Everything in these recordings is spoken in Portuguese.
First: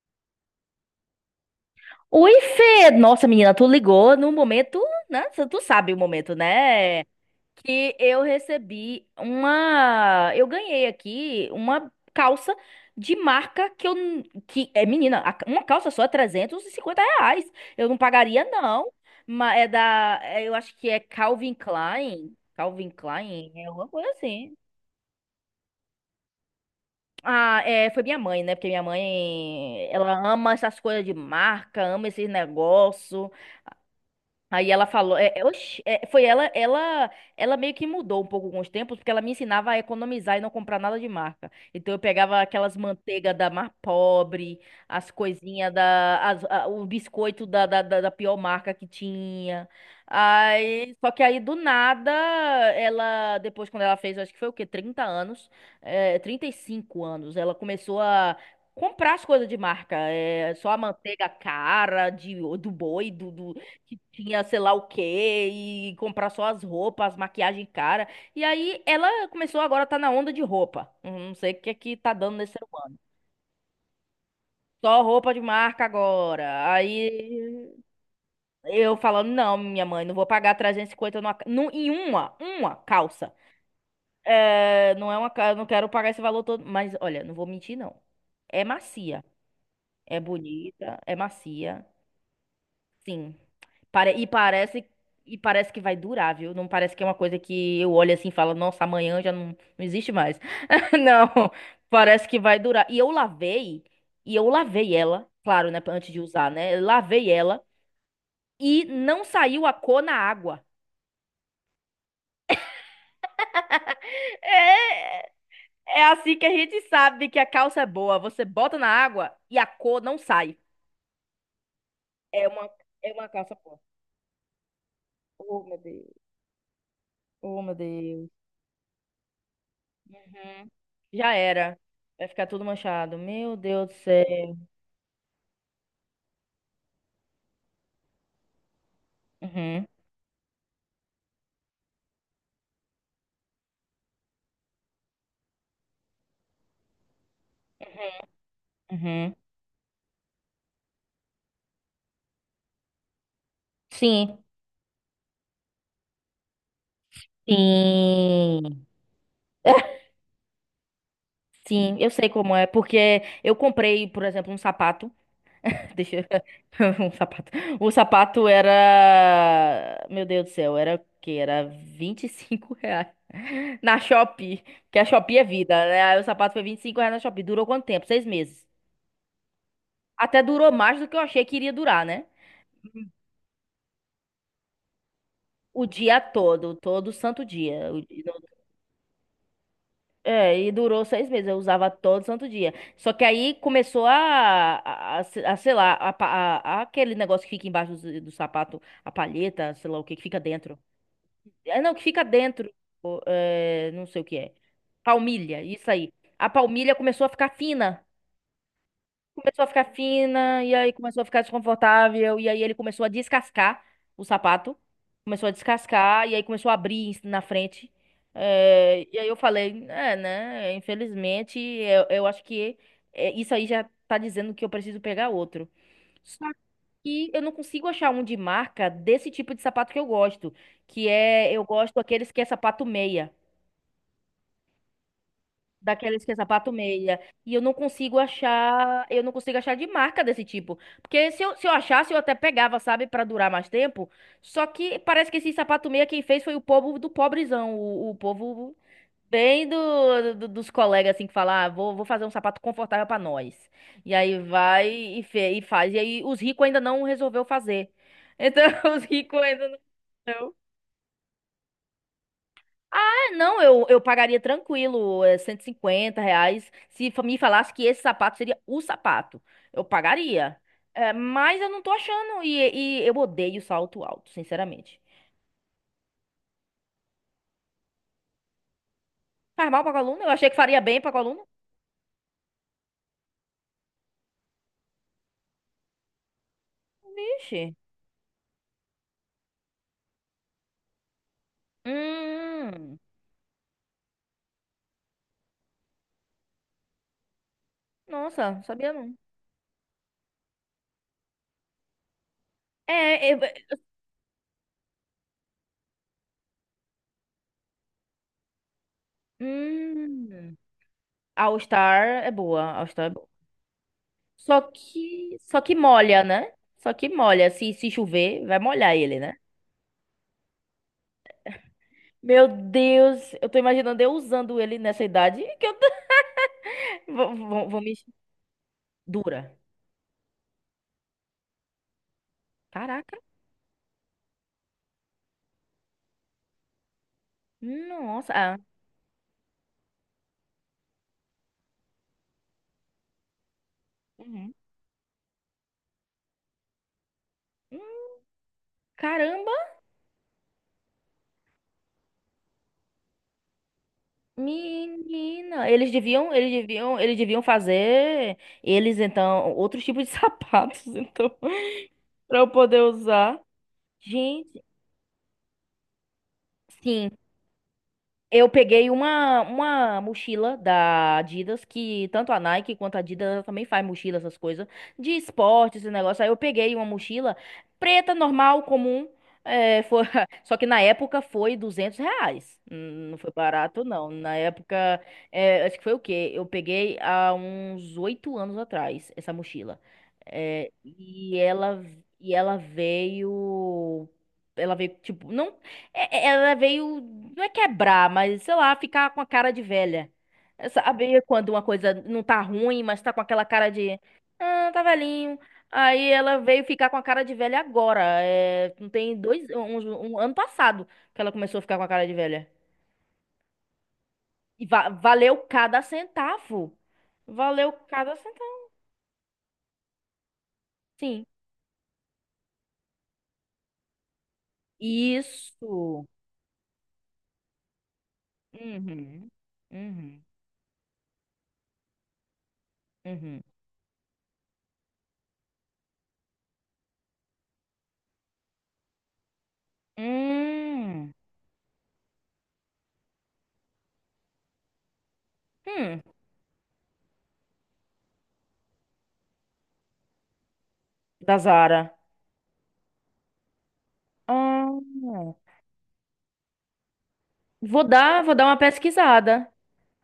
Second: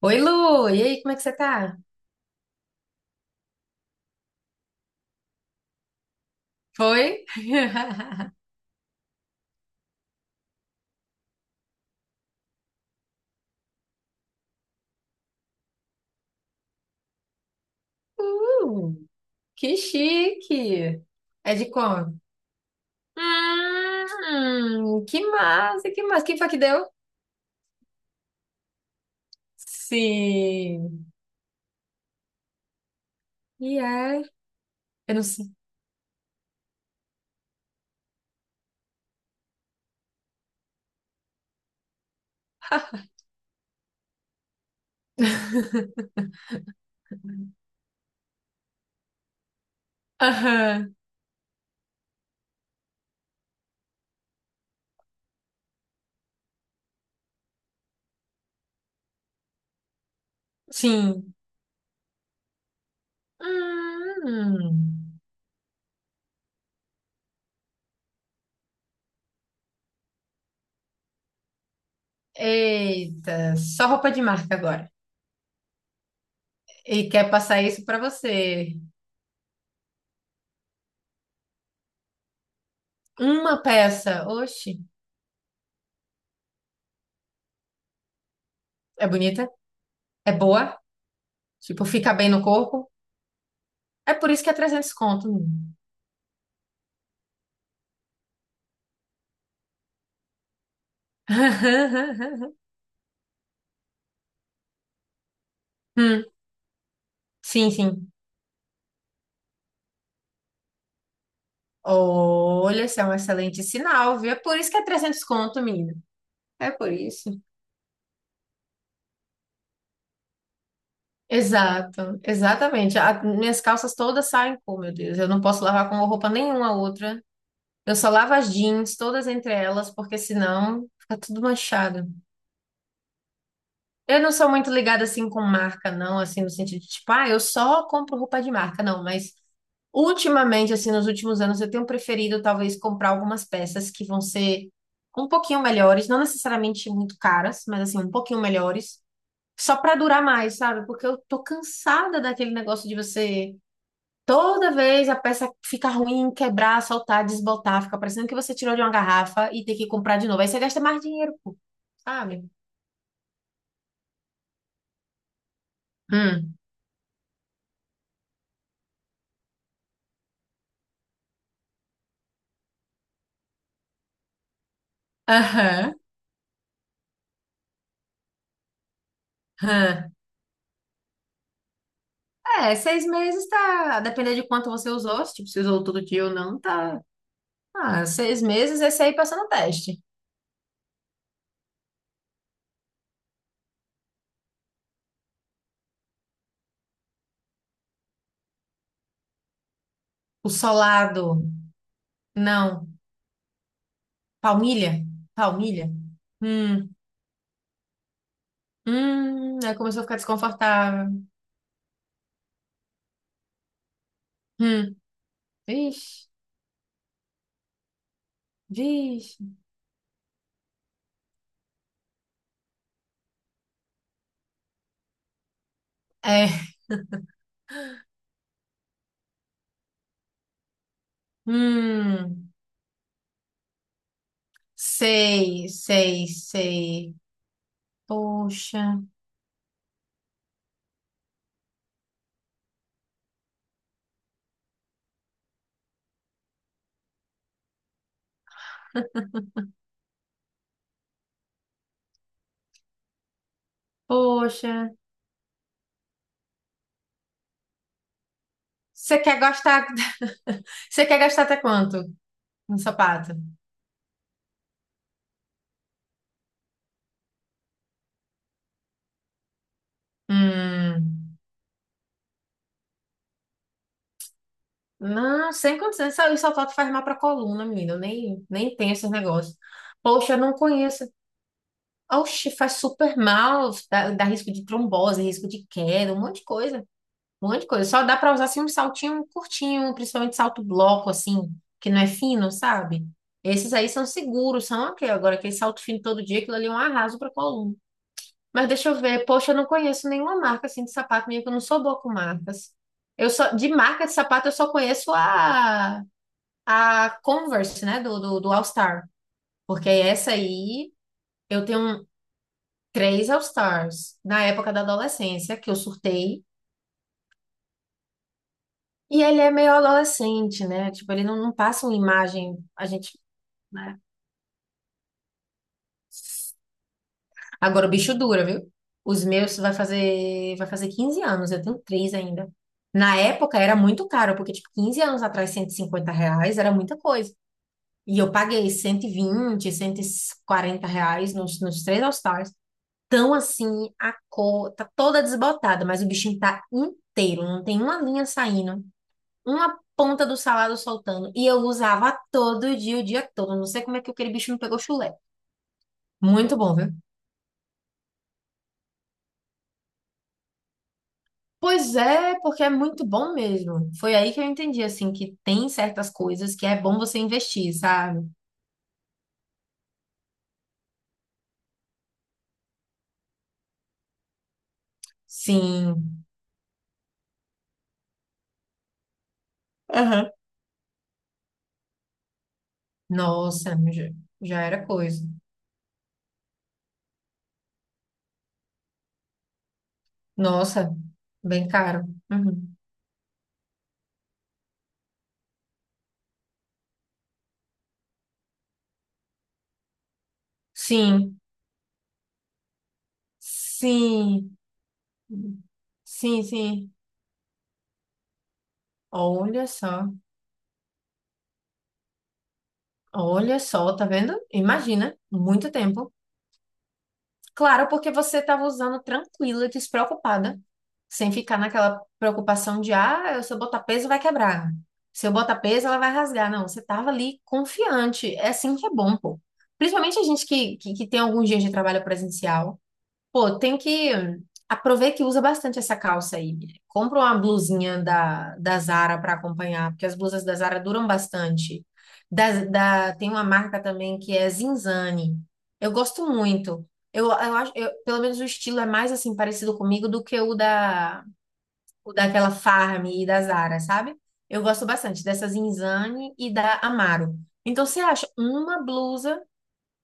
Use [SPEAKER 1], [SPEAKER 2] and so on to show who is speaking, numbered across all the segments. [SPEAKER 1] Oi, Lu! E aí, como é que você tá?
[SPEAKER 2] Oi, Fê! Nossa, menina, tu ligou num momento, né? Tu sabe o momento, né?
[SPEAKER 1] Foi?
[SPEAKER 2] Que eu recebi uma. Eu ganhei aqui uma calça de marca Que é, menina, uma calça só é R$ 350. Eu não pagaria, não.
[SPEAKER 1] Uh, que
[SPEAKER 2] Eu acho que é
[SPEAKER 1] chique!
[SPEAKER 2] Calvin
[SPEAKER 1] É de como?
[SPEAKER 2] Klein. Calvin Klein? É alguma coisa assim.
[SPEAKER 1] Que massa, que massa. Quem foi que deu?
[SPEAKER 2] Ah, é, foi minha mãe, né? Porque minha mãe, ela ama essas coisas de
[SPEAKER 1] Sim.
[SPEAKER 2] marca, ama esses negócios.
[SPEAKER 1] E é?
[SPEAKER 2] Aí ela
[SPEAKER 1] Eu
[SPEAKER 2] falou,
[SPEAKER 1] não sei.
[SPEAKER 2] oxi, é, foi ela, ela meio que mudou um pouco com os tempos, porque ela me ensinava a economizar e não comprar nada de marca. Então eu pegava aquelas manteiga da mais pobre, as coisinhas o biscoito da pior marca que tinha.
[SPEAKER 1] Aham,
[SPEAKER 2] Aí, só que aí do nada, ela, depois quando ela fez, acho que foi o quê? 30 anos, é, 35 anos, ela começou a comprar as coisas de marca, é, só a manteiga
[SPEAKER 1] sim.
[SPEAKER 2] cara do boi, que tinha sei lá o
[SPEAKER 1] Hum.
[SPEAKER 2] quê e comprar só as roupas, as maquiagem cara. E aí ela começou agora a tá na onda de roupa. Não sei o que é que tá dando nesse ser humano.
[SPEAKER 1] Eita, só roupa de marca agora.
[SPEAKER 2] Só roupa de marca agora.
[SPEAKER 1] E quer
[SPEAKER 2] Aí
[SPEAKER 1] passar isso pra você.
[SPEAKER 2] eu falando, não, minha mãe, não vou pagar 350 em uma calça.
[SPEAKER 1] Uma peça, oxe,
[SPEAKER 2] É, não é uma, ca- eu não quero pagar esse valor todo, mas olha, não vou mentir, não. É
[SPEAKER 1] é
[SPEAKER 2] macia,
[SPEAKER 1] bonita,
[SPEAKER 2] é
[SPEAKER 1] é boa,
[SPEAKER 2] bonita, é macia.
[SPEAKER 1] tipo, fica bem no corpo.
[SPEAKER 2] Sim. Pare-
[SPEAKER 1] É
[SPEAKER 2] E
[SPEAKER 1] por isso que é
[SPEAKER 2] parece,
[SPEAKER 1] trezentos conto,
[SPEAKER 2] e parece
[SPEAKER 1] menino.
[SPEAKER 2] que vai durar, viu? Não parece que é uma coisa que eu olho assim e falo, nossa, amanhã já não, não existe mais. Não, parece que vai durar. E eu lavei ela, claro, né, antes de
[SPEAKER 1] Hum,
[SPEAKER 2] usar, né? Eu lavei ela
[SPEAKER 1] sim, sim.
[SPEAKER 2] e não saiu a cor na água.
[SPEAKER 1] Olha, isso é um excelente sinal, viu? É por isso que é 300
[SPEAKER 2] É,
[SPEAKER 1] conto, menina.
[SPEAKER 2] é, assim que a
[SPEAKER 1] É
[SPEAKER 2] gente
[SPEAKER 1] por
[SPEAKER 2] sabe
[SPEAKER 1] isso.
[SPEAKER 2] que a calça é boa. Você bota na água e a cor não sai.
[SPEAKER 1] Exato,
[SPEAKER 2] É uma,
[SPEAKER 1] exatamente.
[SPEAKER 2] é uma calça
[SPEAKER 1] Minhas
[SPEAKER 2] boa.
[SPEAKER 1] calças todas saem com, meu Deus. Eu não
[SPEAKER 2] Oh,
[SPEAKER 1] posso
[SPEAKER 2] meu
[SPEAKER 1] lavar com
[SPEAKER 2] Deus.
[SPEAKER 1] roupa nenhuma outra.
[SPEAKER 2] Oh, meu
[SPEAKER 1] Eu só
[SPEAKER 2] Deus.
[SPEAKER 1] lavo as jeans, todas entre elas, porque
[SPEAKER 2] Uhum.
[SPEAKER 1] senão fica
[SPEAKER 2] Já
[SPEAKER 1] tudo
[SPEAKER 2] era.
[SPEAKER 1] manchado.
[SPEAKER 2] Vai ficar tudo manchado. Meu Deus do
[SPEAKER 1] Eu não sou
[SPEAKER 2] céu.
[SPEAKER 1] muito ligada assim com marca, não, assim, no sentido de tipo, ah, eu só compro roupa de marca, não, mas
[SPEAKER 2] Uhum,
[SPEAKER 1] ultimamente, assim, nos últimos anos, eu tenho preferido talvez comprar algumas peças que vão ser um pouquinho melhores, não necessariamente muito caras, mas assim, um pouquinho melhores,
[SPEAKER 2] uhum.
[SPEAKER 1] só para durar mais, sabe? Porque eu tô cansada daquele negócio de você
[SPEAKER 2] Sim,
[SPEAKER 1] toda vez a peça fica ruim, quebrar, soltar, desbotar, fica parecendo que você tirou de
[SPEAKER 2] sim,
[SPEAKER 1] uma garrafa e tem que comprar de novo. Aí você gasta mais dinheiro, pô,
[SPEAKER 2] sim, eu sei
[SPEAKER 1] sabe?
[SPEAKER 2] como é, porque eu comprei, por exemplo, um sapato. Deixa eu...
[SPEAKER 1] Hum.
[SPEAKER 2] um sapato. O sapato era, meu Deus do céu, era o quê? Era R$ 25 na Shopee, porque a Shopee é vida,
[SPEAKER 1] Aham.
[SPEAKER 2] né? Aí o sapato foi R$ 25 na Shopee. Durou quanto tempo? 6 meses.
[SPEAKER 1] Hã.
[SPEAKER 2] Até durou mais do que eu achei que iria durar, né?
[SPEAKER 1] É, 6 meses tá. Dependendo de quanto você usou, se tipo, você usou
[SPEAKER 2] O
[SPEAKER 1] todo
[SPEAKER 2] dia
[SPEAKER 1] dia ou não,
[SPEAKER 2] todo,
[SPEAKER 1] tá.
[SPEAKER 2] todo santo dia.
[SPEAKER 1] Ah, 6 meses, esse aí passa no teste.
[SPEAKER 2] É, e durou 6 meses. Eu usava todo santo dia. Só que aí começou a, a, a- sei lá, a, aquele negócio que fica embaixo do sapato, a palheta, sei lá o que, que fica
[SPEAKER 1] O
[SPEAKER 2] dentro.
[SPEAKER 1] solado,
[SPEAKER 2] É, não, que fica dentro.
[SPEAKER 1] não.
[SPEAKER 2] É, não sei o que é.
[SPEAKER 1] Palmilha?
[SPEAKER 2] Palmilha, isso
[SPEAKER 1] Palmilha?
[SPEAKER 2] aí. A
[SPEAKER 1] Hum,
[SPEAKER 2] palmilha começou a ficar fina. Começou a
[SPEAKER 1] Aí
[SPEAKER 2] ficar
[SPEAKER 1] começou a ficar
[SPEAKER 2] fina, e aí
[SPEAKER 1] desconfortável.
[SPEAKER 2] começou a ficar desconfortável, e aí ele começou a descascar o sapato.
[SPEAKER 1] Hum,
[SPEAKER 2] Começou a descascar,
[SPEAKER 1] vixe,
[SPEAKER 2] e aí começou a abrir na frente. É, e aí eu
[SPEAKER 1] vixe.
[SPEAKER 2] falei, é, né? Infelizmente, eu acho que é, isso aí já tá dizendo que eu preciso pegar outro. Só
[SPEAKER 1] É,
[SPEAKER 2] que eu não consigo achar um de marca desse tipo de sapato que eu gosto. Que é, eu gosto daqueles que é
[SPEAKER 1] hum.
[SPEAKER 2] sapato meia.
[SPEAKER 1] Sei,
[SPEAKER 2] Daqueles
[SPEAKER 1] sei,
[SPEAKER 2] que é sapato
[SPEAKER 1] sei.
[SPEAKER 2] meia. E eu não consigo
[SPEAKER 1] Poxa,
[SPEAKER 2] achar, eu não consigo achar de marca desse tipo. Porque se eu achasse, eu até pegava, sabe, pra durar mais tempo. Só que parece que esse sapato meia quem fez foi o povo do pobrezão, o povo bem dos colegas assim que fala, ah, vou fazer um sapato confortável pra nós. E aí
[SPEAKER 1] poxa.
[SPEAKER 2] vai e, e faz. E aí os ricos ainda não resolveu fazer. Então os
[SPEAKER 1] Você quer
[SPEAKER 2] ricos ainda
[SPEAKER 1] gastar,
[SPEAKER 2] não
[SPEAKER 1] você quer gastar até quanto no
[SPEAKER 2] ah,
[SPEAKER 1] sapato?
[SPEAKER 2] não, eu pagaria tranquilo, é, R$ 150. Se me falasse que esse sapato seria o sapato, eu pagaria. É,
[SPEAKER 1] Hum.
[SPEAKER 2] mas eu não tô achando. E eu odeio salto alto, sinceramente.
[SPEAKER 1] Não, sem condições. Isso só falta faz mal pra coluna, menina. Eu nem tenho esses negócios.
[SPEAKER 2] Faz mal pra coluna? Eu
[SPEAKER 1] Poxa, eu
[SPEAKER 2] achei
[SPEAKER 1] não
[SPEAKER 2] que faria bem
[SPEAKER 1] conheço.
[SPEAKER 2] pra coluna.
[SPEAKER 1] Oxe, faz super mal. Dá risco de trombose, risco de queda, um monte de coisa. Um monte de
[SPEAKER 2] Vixe.
[SPEAKER 1] coisa. Só dá pra usar assim um saltinho curtinho, principalmente salto bloco, assim, que não é fino,
[SPEAKER 2] Hum,
[SPEAKER 1] sabe? Esses aí são seguros, são ok. Agora, aquele salto fino todo dia, aquilo ali é um arraso pra coluna.
[SPEAKER 2] nossa,
[SPEAKER 1] Mas deixa
[SPEAKER 2] sabia
[SPEAKER 1] eu
[SPEAKER 2] não.
[SPEAKER 1] ver. Poxa, eu não conheço nenhuma marca assim de sapato minha, que eu não sou boa com marcas. Eu
[SPEAKER 2] É, eu-
[SPEAKER 1] só,
[SPEAKER 2] eh,
[SPEAKER 1] de marca de sapato, eu só conheço a Converse, né, do All Star. Porque essa
[SPEAKER 2] hum,
[SPEAKER 1] aí,
[SPEAKER 2] All
[SPEAKER 1] eu tenho
[SPEAKER 2] Star é boa, All Star é boa.
[SPEAKER 1] três All Stars na
[SPEAKER 2] Só
[SPEAKER 1] época da
[SPEAKER 2] que,
[SPEAKER 1] adolescência,
[SPEAKER 2] só
[SPEAKER 1] que
[SPEAKER 2] que
[SPEAKER 1] eu
[SPEAKER 2] molha,
[SPEAKER 1] surtei.
[SPEAKER 2] né? Só que molha. Se chover, vai molhar ele,
[SPEAKER 1] E
[SPEAKER 2] né?
[SPEAKER 1] ele é meio adolescente, né? Tipo, ele não passa uma
[SPEAKER 2] Meu
[SPEAKER 1] imagem, a gente,
[SPEAKER 2] Deus, eu tô
[SPEAKER 1] né?
[SPEAKER 2] imaginando eu usando ele nessa idade que eu vou
[SPEAKER 1] Agora o
[SPEAKER 2] me
[SPEAKER 1] bicho dura, viu? Os
[SPEAKER 2] dura.
[SPEAKER 1] meus vai fazer 15 anos, eu tenho três ainda. Na
[SPEAKER 2] Caraca.
[SPEAKER 1] época era muito caro, porque, tipo, 15 anos atrás, R$ 150 era muita coisa. E
[SPEAKER 2] Nossa.
[SPEAKER 1] eu
[SPEAKER 2] Ah.
[SPEAKER 1] paguei cento e vinte R$ 140 nos três all tão assim, a
[SPEAKER 2] Uhum.
[SPEAKER 1] cor tá toda desbotada, mas o bichinho tá inteiro, não tem uma
[SPEAKER 2] Hum,
[SPEAKER 1] linha saindo,
[SPEAKER 2] Caramba,
[SPEAKER 1] uma ponta do salado soltando. E eu usava todo dia, o dia todo. Não sei como é que aquele bicho não pegou chulé.
[SPEAKER 2] menina. Eles deviam, eles
[SPEAKER 1] Muito bom, viu?
[SPEAKER 2] deviam, eles deviam fazer eles então outros tipos de sapatos então
[SPEAKER 1] Pois é,
[SPEAKER 2] para eu
[SPEAKER 1] porque é
[SPEAKER 2] poder
[SPEAKER 1] muito bom
[SPEAKER 2] usar.
[SPEAKER 1] mesmo. Foi aí que eu
[SPEAKER 2] Gente,
[SPEAKER 1] entendi, assim, que tem certas coisas que é bom
[SPEAKER 2] sim.
[SPEAKER 1] você investir, sabe?
[SPEAKER 2] Eu peguei uma mochila da Adidas, que tanto a Nike quanto a Adidas ela também faz mochila, essas coisas, de esporte, esse negócio.
[SPEAKER 1] Sim.
[SPEAKER 2] Aí eu peguei uma mochila preta, normal, comum. é, foi-
[SPEAKER 1] Aham.
[SPEAKER 2] Só que na época foi R$ 200. Não foi
[SPEAKER 1] Nossa,
[SPEAKER 2] barato, não. Na
[SPEAKER 1] já era
[SPEAKER 2] época,
[SPEAKER 1] coisa.
[SPEAKER 2] é, acho que foi o quê? Eu peguei há uns 8 anos atrás essa mochila. É,
[SPEAKER 1] Nossa,
[SPEAKER 2] e
[SPEAKER 1] bem
[SPEAKER 2] ela,
[SPEAKER 1] caro.
[SPEAKER 2] e ela
[SPEAKER 1] Uhum.
[SPEAKER 2] veio. Ela veio, tipo, não. Ela veio, não é quebrar, mas sei lá, ficar com a cara de velha. É, sabe
[SPEAKER 1] Sim,
[SPEAKER 2] quando uma coisa não tá ruim, mas tá com aquela cara de.
[SPEAKER 1] sim,
[SPEAKER 2] Ah, tá velhinho. Aí ela
[SPEAKER 1] sim,
[SPEAKER 2] veio ficar
[SPEAKER 1] sim.
[SPEAKER 2] com a cara de velha agora. É, não tem dois.
[SPEAKER 1] Olha só,
[SPEAKER 2] Um ano passado que ela começou a ficar com a cara de velha.
[SPEAKER 1] olha só, tá vendo?
[SPEAKER 2] E
[SPEAKER 1] Imagina,
[SPEAKER 2] valeu
[SPEAKER 1] muito
[SPEAKER 2] cada
[SPEAKER 1] tempo.
[SPEAKER 2] centavo. Valeu
[SPEAKER 1] Claro, porque
[SPEAKER 2] cada
[SPEAKER 1] você estava
[SPEAKER 2] centavo.
[SPEAKER 1] usando tranquila, despreocupada,
[SPEAKER 2] Sim.
[SPEAKER 1] sem ficar naquela preocupação de, ah, se eu botar peso vai quebrar. Se eu botar peso ela
[SPEAKER 2] Isso.
[SPEAKER 1] vai rasgar. Não, você estava ali confiante. É assim que é bom,
[SPEAKER 2] Uhum.
[SPEAKER 1] pô. Principalmente a
[SPEAKER 2] Uhum.
[SPEAKER 1] gente que tem alguns dias de trabalho presencial.
[SPEAKER 2] Uhum.
[SPEAKER 1] Pô, tem que. Aproveita que usa bastante essa calça aí. Compra uma blusinha da Zara para acompanhar, porque as blusas da Zara duram
[SPEAKER 2] Hum.
[SPEAKER 1] bastante. Tem uma marca também que é Zinzane. Eu
[SPEAKER 2] Hum.
[SPEAKER 1] gosto muito. Eu acho, pelo menos o estilo é mais assim parecido comigo do que
[SPEAKER 2] Da Zara.
[SPEAKER 1] o daquela Farm e da Zara, sabe? Eu
[SPEAKER 2] Ah.
[SPEAKER 1] gosto bastante dessa Zinzane e da Amaro.
[SPEAKER 2] Vou
[SPEAKER 1] Então você
[SPEAKER 2] dar,
[SPEAKER 1] acha
[SPEAKER 2] vou dar uma
[SPEAKER 1] uma blusa
[SPEAKER 2] pesquisada.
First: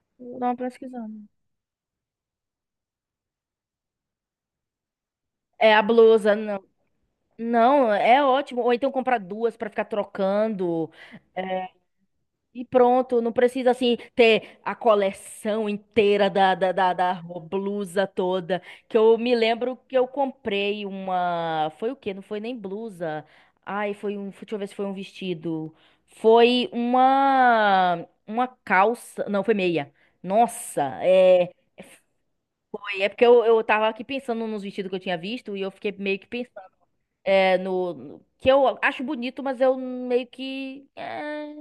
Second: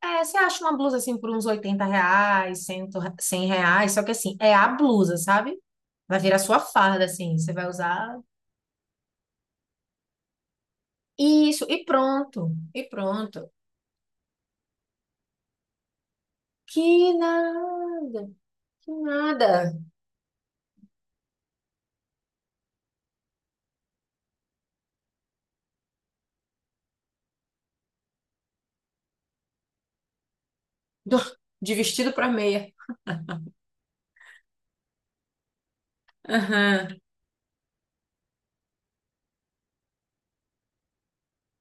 [SPEAKER 1] é, você
[SPEAKER 2] Vou dar uma
[SPEAKER 1] acha uma blusa assim
[SPEAKER 2] pesquisada.
[SPEAKER 1] por uns R$ 80, 100, R$ 100, só que assim, é a blusa, sabe?
[SPEAKER 2] É a
[SPEAKER 1] Vai
[SPEAKER 2] blusa,
[SPEAKER 1] virar sua
[SPEAKER 2] não.
[SPEAKER 1] farda, assim, você vai
[SPEAKER 2] Não,
[SPEAKER 1] usar
[SPEAKER 2] é ótimo. Ou então comprar duas pra ficar trocando.
[SPEAKER 1] isso,
[SPEAKER 2] É,
[SPEAKER 1] e pronto,
[SPEAKER 2] e
[SPEAKER 1] e
[SPEAKER 2] pronto, não
[SPEAKER 1] pronto.
[SPEAKER 2] precisa assim ter a coleção inteira da
[SPEAKER 1] Que
[SPEAKER 2] blusa
[SPEAKER 1] nada,
[SPEAKER 2] toda.
[SPEAKER 1] que
[SPEAKER 2] Que eu me
[SPEAKER 1] nada.
[SPEAKER 2] lembro que eu comprei uma. Foi o quê? Não foi nem blusa. Ai, foi um. Deixa eu ver se foi um vestido. Foi uma. Uma calça. Não, foi meia. Nossa,
[SPEAKER 1] Do-
[SPEAKER 2] é.
[SPEAKER 1] De vestido para meia.
[SPEAKER 2] É porque eu tava aqui pensando nos vestidos que eu tinha visto e eu fiquei meio que pensando
[SPEAKER 1] Aham.
[SPEAKER 2] é, que eu acho bonito, mas eu meio que é,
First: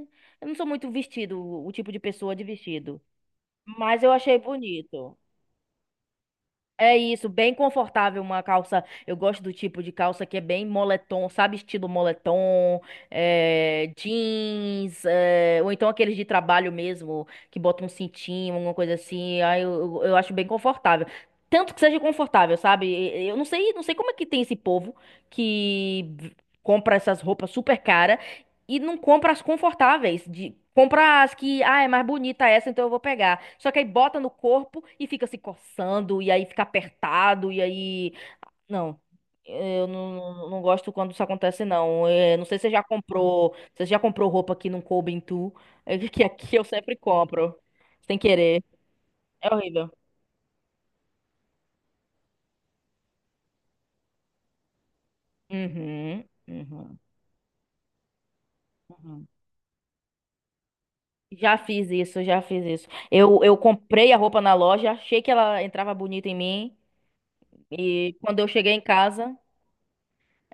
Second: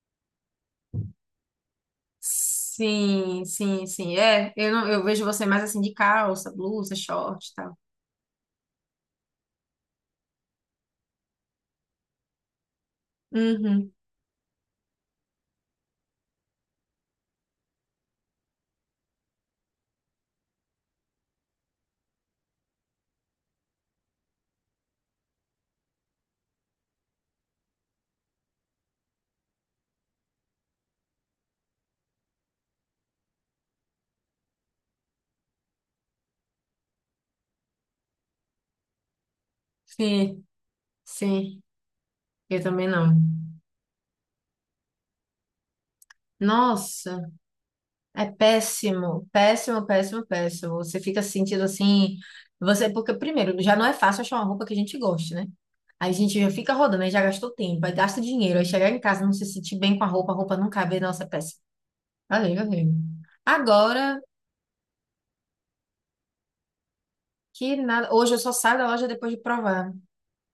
[SPEAKER 2] eu não sou muito vestido, o tipo de pessoa de vestido.
[SPEAKER 1] Sim, sim,
[SPEAKER 2] Mas eu
[SPEAKER 1] sim.
[SPEAKER 2] achei
[SPEAKER 1] É, eu não, eu
[SPEAKER 2] bonito.
[SPEAKER 1] vejo você mais assim de calça, blusa,
[SPEAKER 2] É isso,
[SPEAKER 1] short
[SPEAKER 2] bem
[SPEAKER 1] e tal.
[SPEAKER 2] confortável uma calça. Eu gosto do tipo de calça que é bem moletom, sabe? Estilo moletom, é,
[SPEAKER 1] Uhum.
[SPEAKER 2] jeans, é, ou então aqueles de trabalho mesmo, que botam um cintinho, alguma coisa assim. Aí eu, eu acho bem confortável. Tanto que seja confortável, sabe? Eu não sei, não sei como é que tem esse povo que compra essas roupas super caras e não compra as confortáveis. De, compra as que, ah, é mais bonita essa, então eu vou pegar. Só que aí bota no corpo e fica se coçando, e aí fica apertado, e aí. Não. Eu não,
[SPEAKER 1] Sim,
[SPEAKER 2] não gosto quando isso
[SPEAKER 1] sim.
[SPEAKER 2] acontece, não. É, não sei
[SPEAKER 1] Eu
[SPEAKER 2] se você já
[SPEAKER 1] também não.
[SPEAKER 2] comprou. Se você já comprou roupa que não coube em tu. É que aqui eu sempre
[SPEAKER 1] Nossa.
[SPEAKER 2] compro. Sem
[SPEAKER 1] É
[SPEAKER 2] querer.
[SPEAKER 1] péssimo,
[SPEAKER 2] É
[SPEAKER 1] péssimo,
[SPEAKER 2] horrível.
[SPEAKER 1] péssimo, péssimo. Você fica se sentindo assim, você porque primeiro já não é fácil achar uma roupa que a gente goste, né? Aí a
[SPEAKER 2] Uhum,
[SPEAKER 1] gente já fica
[SPEAKER 2] uhum,
[SPEAKER 1] rodando, aí já gastou tempo, aí gasta dinheiro, aí chegar em casa
[SPEAKER 2] uhum.
[SPEAKER 1] não se sentir bem com a roupa não cabe, nossa, é
[SPEAKER 2] Já
[SPEAKER 1] péssimo.
[SPEAKER 2] fiz isso, já
[SPEAKER 1] Valeu,
[SPEAKER 2] fiz isso.
[SPEAKER 1] valeu.
[SPEAKER 2] Eu comprei a
[SPEAKER 1] Agora
[SPEAKER 2] roupa na loja, achei que ela entrava bonita em mim.
[SPEAKER 1] que nada,
[SPEAKER 2] E
[SPEAKER 1] hoje eu
[SPEAKER 2] quando eu
[SPEAKER 1] só
[SPEAKER 2] cheguei
[SPEAKER 1] saio
[SPEAKER 2] em
[SPEAKER 1] da loja depois
[SPEAKER 2] casa,
[SPEAKER 1] de provar.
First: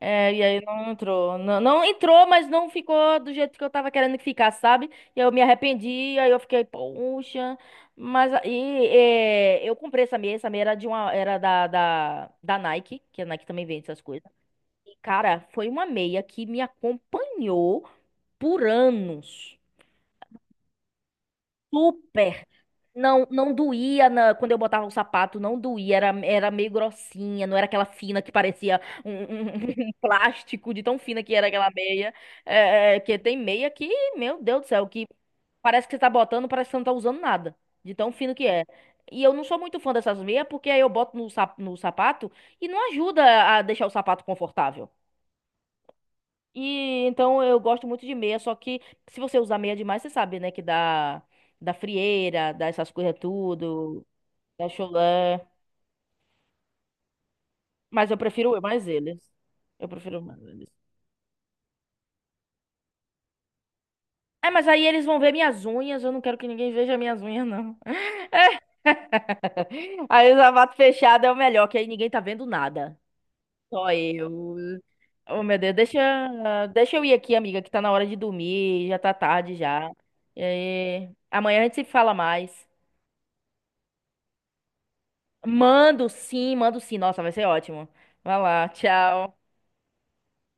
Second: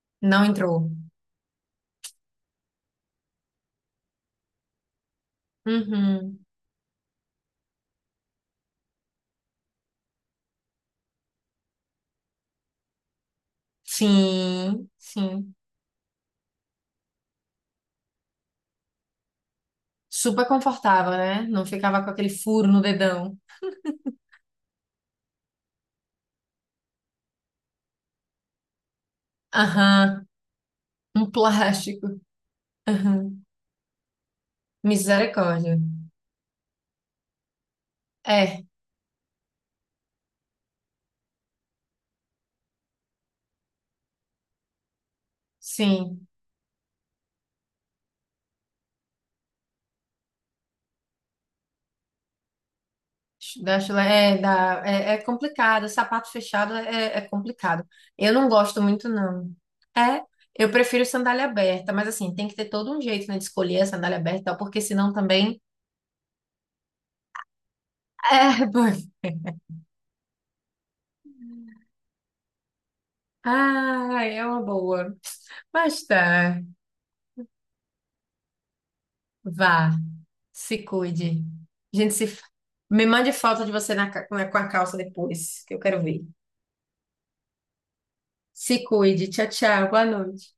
[SPEAKER 2] é, e
[SPEAKER 1] Não
[SPEAKER 2] aí
[SPEAKER 1] entrou.
[SPEAKER 2] não entrou. Não, não entrou, mas não ficou do jeito que eu tava querendo que ficasse, sabe? E eu me arrependi, aí eu
[SPEAKER 1] Uhum.
[SPEAKER 2] fiquei, poxa. Mas aí é, eu comprei essa meia era de uma, era da Nike, que a Nike também vende essas coisas.
[SPEAKER 1] Sim,
[SPEAKER 2] E, cara,
[SPEAKER 1] sim.
[SPEAKER 2] foi uma meia que me acompanhou por anos.
[SPEAKER 1] Super confortável, né? Não ficava com aquele
[SPEAKER 2] Super.
[SPEAKER 1] furo no
[SPEAKER 2] Não,
[SPEAKER 1] dedão.
[SPEAKER 2] não doía quando eu botava o sapato, não doía, era meio grossinha, não era aquela fina que parecia um, um- um
[SPEAKER 1] Aham,
[SPEAKER 2] plástico, de tão fina
[SPEAKER 1] um
[SPEAKER 2] que era aquela meia.
[SPEAKER 1] plástico.
[SPEAKER 2] Que tem
[SPEAKER 1] Aham.
[SPEAKER 2] meia que, meu Deus do céu, que
[SPEAKER 1] Misericórdia.
[SPEAKER 2] parece que você tá botando, parece que você não tá usando nada, de tão fino que
[SPEAKER 1] É.
[SPEAKER 2] é. E eu não sou muito fã dessas meias, porque aí eu boto no sapato e não ajuda a deixar o sapato confortável.
[SPEAKER 1] Sim,
[SPEAKER 2] E então eu gosto muito de meia, só que se você usar meia demais, você sabe, né, que dá da frieira, dá essas coisas
[SPEAKER 1] da chula
[SPEAKER 2] tudo.
[SPEAKER 1] é,
[SPEAKER 2] É
[SPEAKER 1] da, é
[SPEAKER 2] chulé.
[SPEAKER 1] complicado, sapato fechado é complicado.
[SPEAKER 2] Mas eu
[SPEAKER 1] Eu não
[SPEAKER 2] prefiro
[SPEAKER 1] gosto
[SPEAKER 2] mais
[SPEAKER 1] muito,
[SPEAKER 2] eles.
[SPEAKER 1] não.
[SPEAKER 2] Eu prefiro
[SPEAKER 1] É,
[SPEAKER 2] mais eles.
[SPEAKER 1] eu prefiro sandália aberta, mas assim, tem que ter todo um jeito, né, de escolher a sandália aberta, e
[SPEAKER 2] É,
[SPEAKER 1] tal,
[SPEAKER 2] mas
[SPEAKER 1] porque
[SPEAKER 2] aí eles
[SPEAKER 1] senão
[SPEAKER 2] vão ver
[SPEAKER 1] também.
[SPEAKER 2] minhas unhas. Eu não quero que ninguém veja minhas unhas, não.
[SPEAKER 1] É, bom.
[SPEAKER 2] Aí o sapato fechado é o melhor, que aí ninguém tá vendo nada. Só
[SPEAKER 1] Ah, é
[SPEAKER 2] eu.
[SPEAKER 1] uma boa.
[SPEAKER 2] Oh, meu Deus,
[SPEAKER 1] Mas tá,
[SPEAKER 2] deixa eu ir aqui, amiga, que tá na hora de dormir. Já tá tarde já.
[SPEAKER 1] vá,
[SPEAKER 2] E
[SPEAKER 1] se
[SPEAKER 2] aí,
[SPEAKER 1] cuide.
[SPEAKER 2] amanhã a gente se
[SPEAKER 1] A
[SPEAKER 2] fala
[SPEAKER 1] gente se. Fa-
[SPEAKER 2] mais.
[SPEAKER 1] Me mande foto de você com a calça depois, que eu quero
[SPEAKER 2] Mando
[SPEAKER 1] ver.
[SPEAKER 2] sim, mando sim. Nossa, vai ser ótimo. Vai lá,
[SPEAKER 1] Se cuide.
[SPEAKER 2] tchau.
[SPEAKER 1] Tchau, tchau. Boa noite.